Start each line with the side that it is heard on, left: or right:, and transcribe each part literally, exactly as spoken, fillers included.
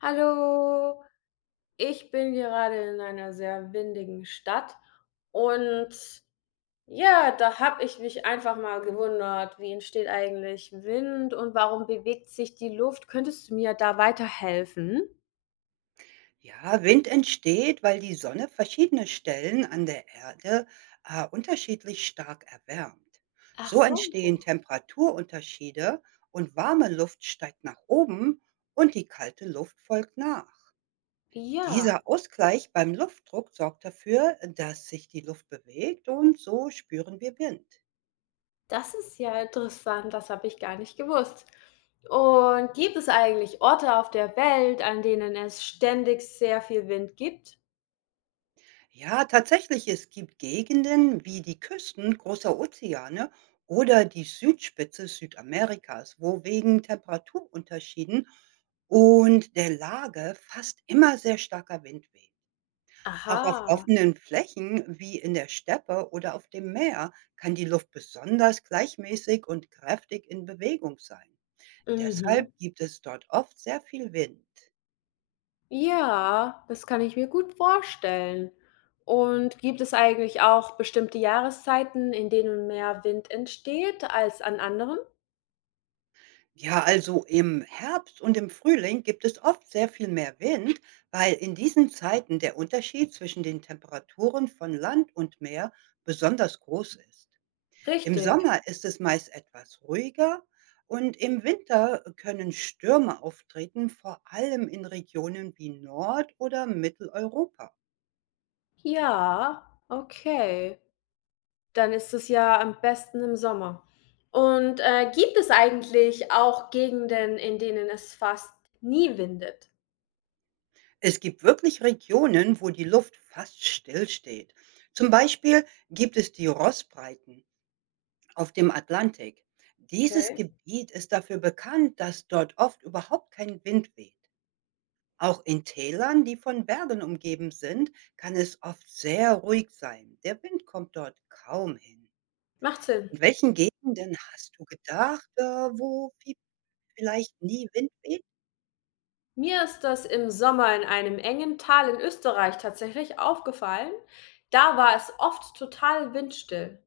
left: Hallo, ich bin gerade in einer sehr windigen Stadt und ja, da habe ich mich einfach mal gewundert, wie entsteht eigentlich Wind und warum bewegt sich die Luft? Könntest du mir da weiterhelfen?
right: Ja, Wind entsteht, weil die Sonne verschiedene Stellen an der Erde, äh, unterschiedlich stark erwärmt.
left: Ach
right: So
left: so,
right: entstehen Temperaturunterschiede und warme Luft steigt nach oben und die kalte Luft folgt nach.
left: ja,
right: Dieser Ausgleich beim Luftdruck sorgt dafür, dass sich die Luft bewegt und so spüren wir Wind.
left: das ist ja interessant, das habe ich gar nicht gewusst. Und gibt es eigentlich Orte auf der Welt, an denen es ständig sehr viel Wind gibt?
right: Ja, tatsächlich, es gibt Gegenden wie die Küsten großer Ozeane oder die Südspitze Südamerikas, wo wegen Temperaturunterschieden und der Lage fast immer sehr starker Wind weht. Auch auf
left: Aha,
right: offenen Flächen wie in der Steppe oder auf dem Meer kann die Luft besonders gleichmäßig und kräftig in Bewegung sein. Deshalb
left: mhm.
right: gibt es dort oft sehr viel Wind.
left: Ja, das kann ich mir gut vorstellen. Und gibt es eigentlich auch bestimmte Jahreszeiten, in denen mehr Wind entsteht als an anderen?
right: Ja, also im Herbst und im Frühling gibt es oft sehr viel mehr Wind, weil in diesen Zeiten der Unterschied zwischen den Temperaturen von Land und Meer besonders groß ist. Im
left: Richtig.
right: Sommer ist es meist etwas ruhiger und im Winter können Stürme auftreten, vor allem in Regionen wie Nord- oder Mitteleuropa.
left: Ja, okay. Dann ist es ja am besten im Sommer. Und äh, gibt es eigentlich auch Gegenden, in denen es fast nie windet?
right: Es gibt wirklich Regionen, wo die Luft fast stillsteht. Zum Beispiel gibt es die Rossbreiten auf dem Atlantik. Dieses
left: Okay.
right: Gebiet ist dafür bekannt, dass dort oft überhaupt kein Wind weht. Auch in Tälern, die von Bergen umgeben sind, kann es oft sehr ruhig sein. Der Wind kommt dort kaum hin.
left: Macht Sinn.
right: In welchen Gegenden hast du gedacht, äh, wo vi- vielleicht nie Wind weht?
left: Mir ist das im Sommer in einem engen Tal in Österreich tatsächlich aufgefallen. Da war es oft total windstill.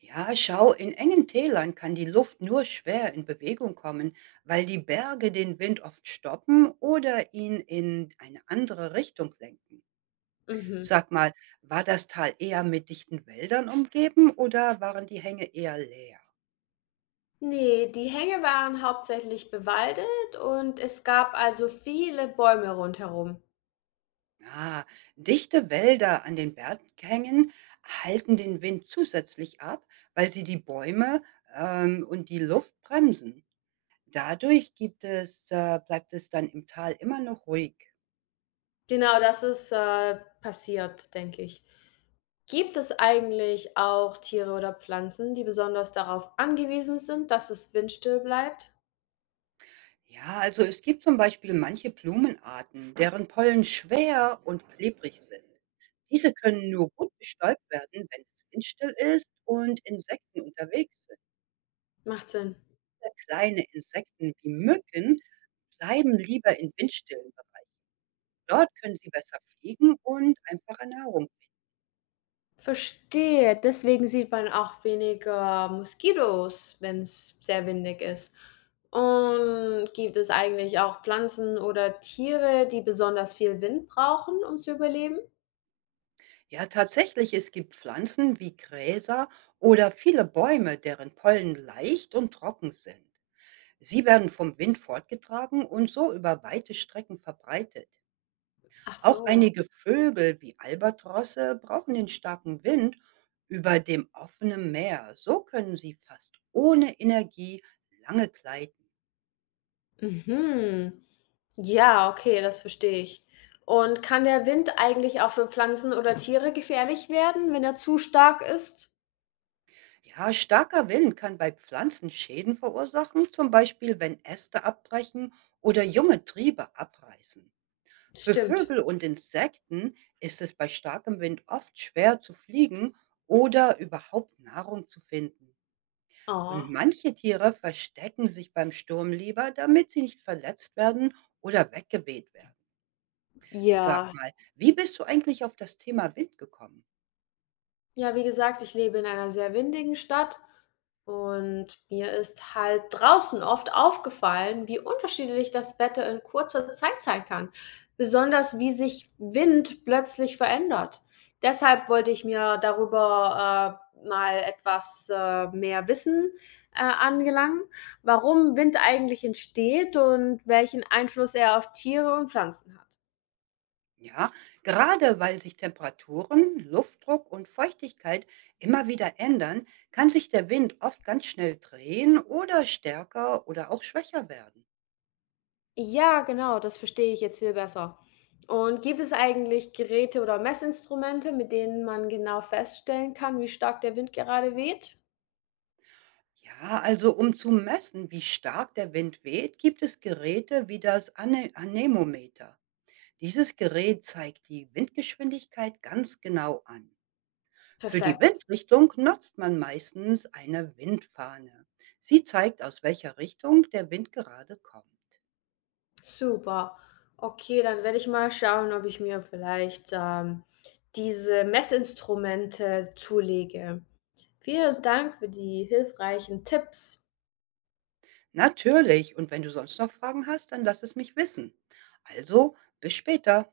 right: Ja, schau, in engen Tälern kann die Luft nur schwer in Bewegung kommen, weil die Berge den Wind oft stoppen oder ihn in eine andere Richtung lenken.
left: Mhm.
right: Sag mal, war das Tal eher mit dichten Wäldern umgeben oder waren die Hänge eher leer?
left: Ne, die Hänge waren hauptsächlich bewaldet und es gab also viele Bäume rundherum.
right: Ah, dichte Wälder an den Berghängen halten den Wind zusätzlich ab, weil sie die Bäume ähm, und die Luft bremsen. Dadurch gibt es, äh, bleibt es dann im Tal immer noch ruhig.
left: Genau, das ist, äh, passiert, denke ich. Gibt es eigentlich auch Tiere oder Pflanzen, die besonders darauf angewiesen sind, dass es windstill bleibt?
right: Ja, also es gibt zum Beispiel manche Blumenarten, deren Pollen schwer und klebrig sind. Diese können nur gut bestäubt werden, wenn es windstill ist und Insekten unterwegs sind.
left: Macht Sinn.
right: Sehr Kleine Insekten wie Mücken bleiben lieber in windstillen Bereichen. Dort können sie besser fliegen und einfacher Nahrung.
left: Verstehe. Deswegen sieht man auch weniger Moskitos, wenn es sehr windig ist. Und gibt es eigentlich auch Pflanzen oder Tiere, die besonders viel Wind brauchen, um zu überleben?
right: Ja, tatsächlich, es gibt Pflanzen wie Gräser oder viele Bäume, deren Pollen leicht und trocken sind. Sie werden vom Wind fortgetragen und so über weite Strecken verbreitet.
left: Ach
right: Auch
left: so.
right: einige Vögel wie Albatrosse brauchen den starken Wind über dem offenen Meer. So können sie fast ohne Energie lange gleiten.
left: Mhm. Ja, okay, das verstehe ich. Und kann der Wind eigentlich auch für Pflanzen oder Tiere gefährlich werden, wenn er zu stark ist?
right: Ja, starker Wind kann bei Pflanzen Schäden verursachen, zum Beispiel wenn Äste abbrechen oder junge Triebe abreißen. Für
left: Stimmt.
right: Vögel und Insekten ist es bei starkem Wind oft schwer zu fliegen oder überhaupt Nahrung zu finden. Und
left: Oh.
right: manche Tiere verstecken sich beim Sturm lieber, damit sie nicht verletzt werden oder weggeweht werden. Sag
left: Ja.
right: mal, wie bist du eigentlich auf das Thema Wind gekommen?
left: Ja, wie gesagt, ich lebe in einer sehr windigen Stadt und mir ist halt draußen oft aufgefallen, wie unterschiedlich das Wetter in kurzer Zeit sein kann, besonders wie sich Wind plötzlich verändert. Deshalb wollte ich mir darüber äh, mal etwas äh, mehr Wissen äh, angelangen, warum Wind eigentlich entsteht und welchen Einfluss er auf Tiere und Pflanzen hat.
right: Ja, gerade weil sich Temperaturen, Luftdruck und Feuchtigkeit immer wieder ändern, kann sich der Wind oft ganz schnell drehen oder stärker oder auch schwächer werden.
left: Ja, genau, das verstehe ich jetzt viel besser. Und gibt es eigentlich Geräte oder Messinstrumente, mit denen man genau feststellen kann, wie stark der Wind gerade weht?
right: Ja, also um zu messen, wie stark der Wind weht, gibt es Geräte wie das Ane- Anemometer. Dieses Gerät zeigt die Windgeschwindigkeit ganz genau an. Für die
left: Perfekt,
right: Windrichtung nutzt man meistens eine Windfahne. Sie zeigt, aus welcher Richtung der Wind gerade kommt.
left: super. Okay, dann werde ich mal schauen, ob ich mir vielleicht ähm, diese Messinstrumente zulege. Vielen Dank für die hilfreichen Tipps.
right: Natürlich, und wenn du sonst noch Fragen hast, dann lass es mich wissen. Also, bis später.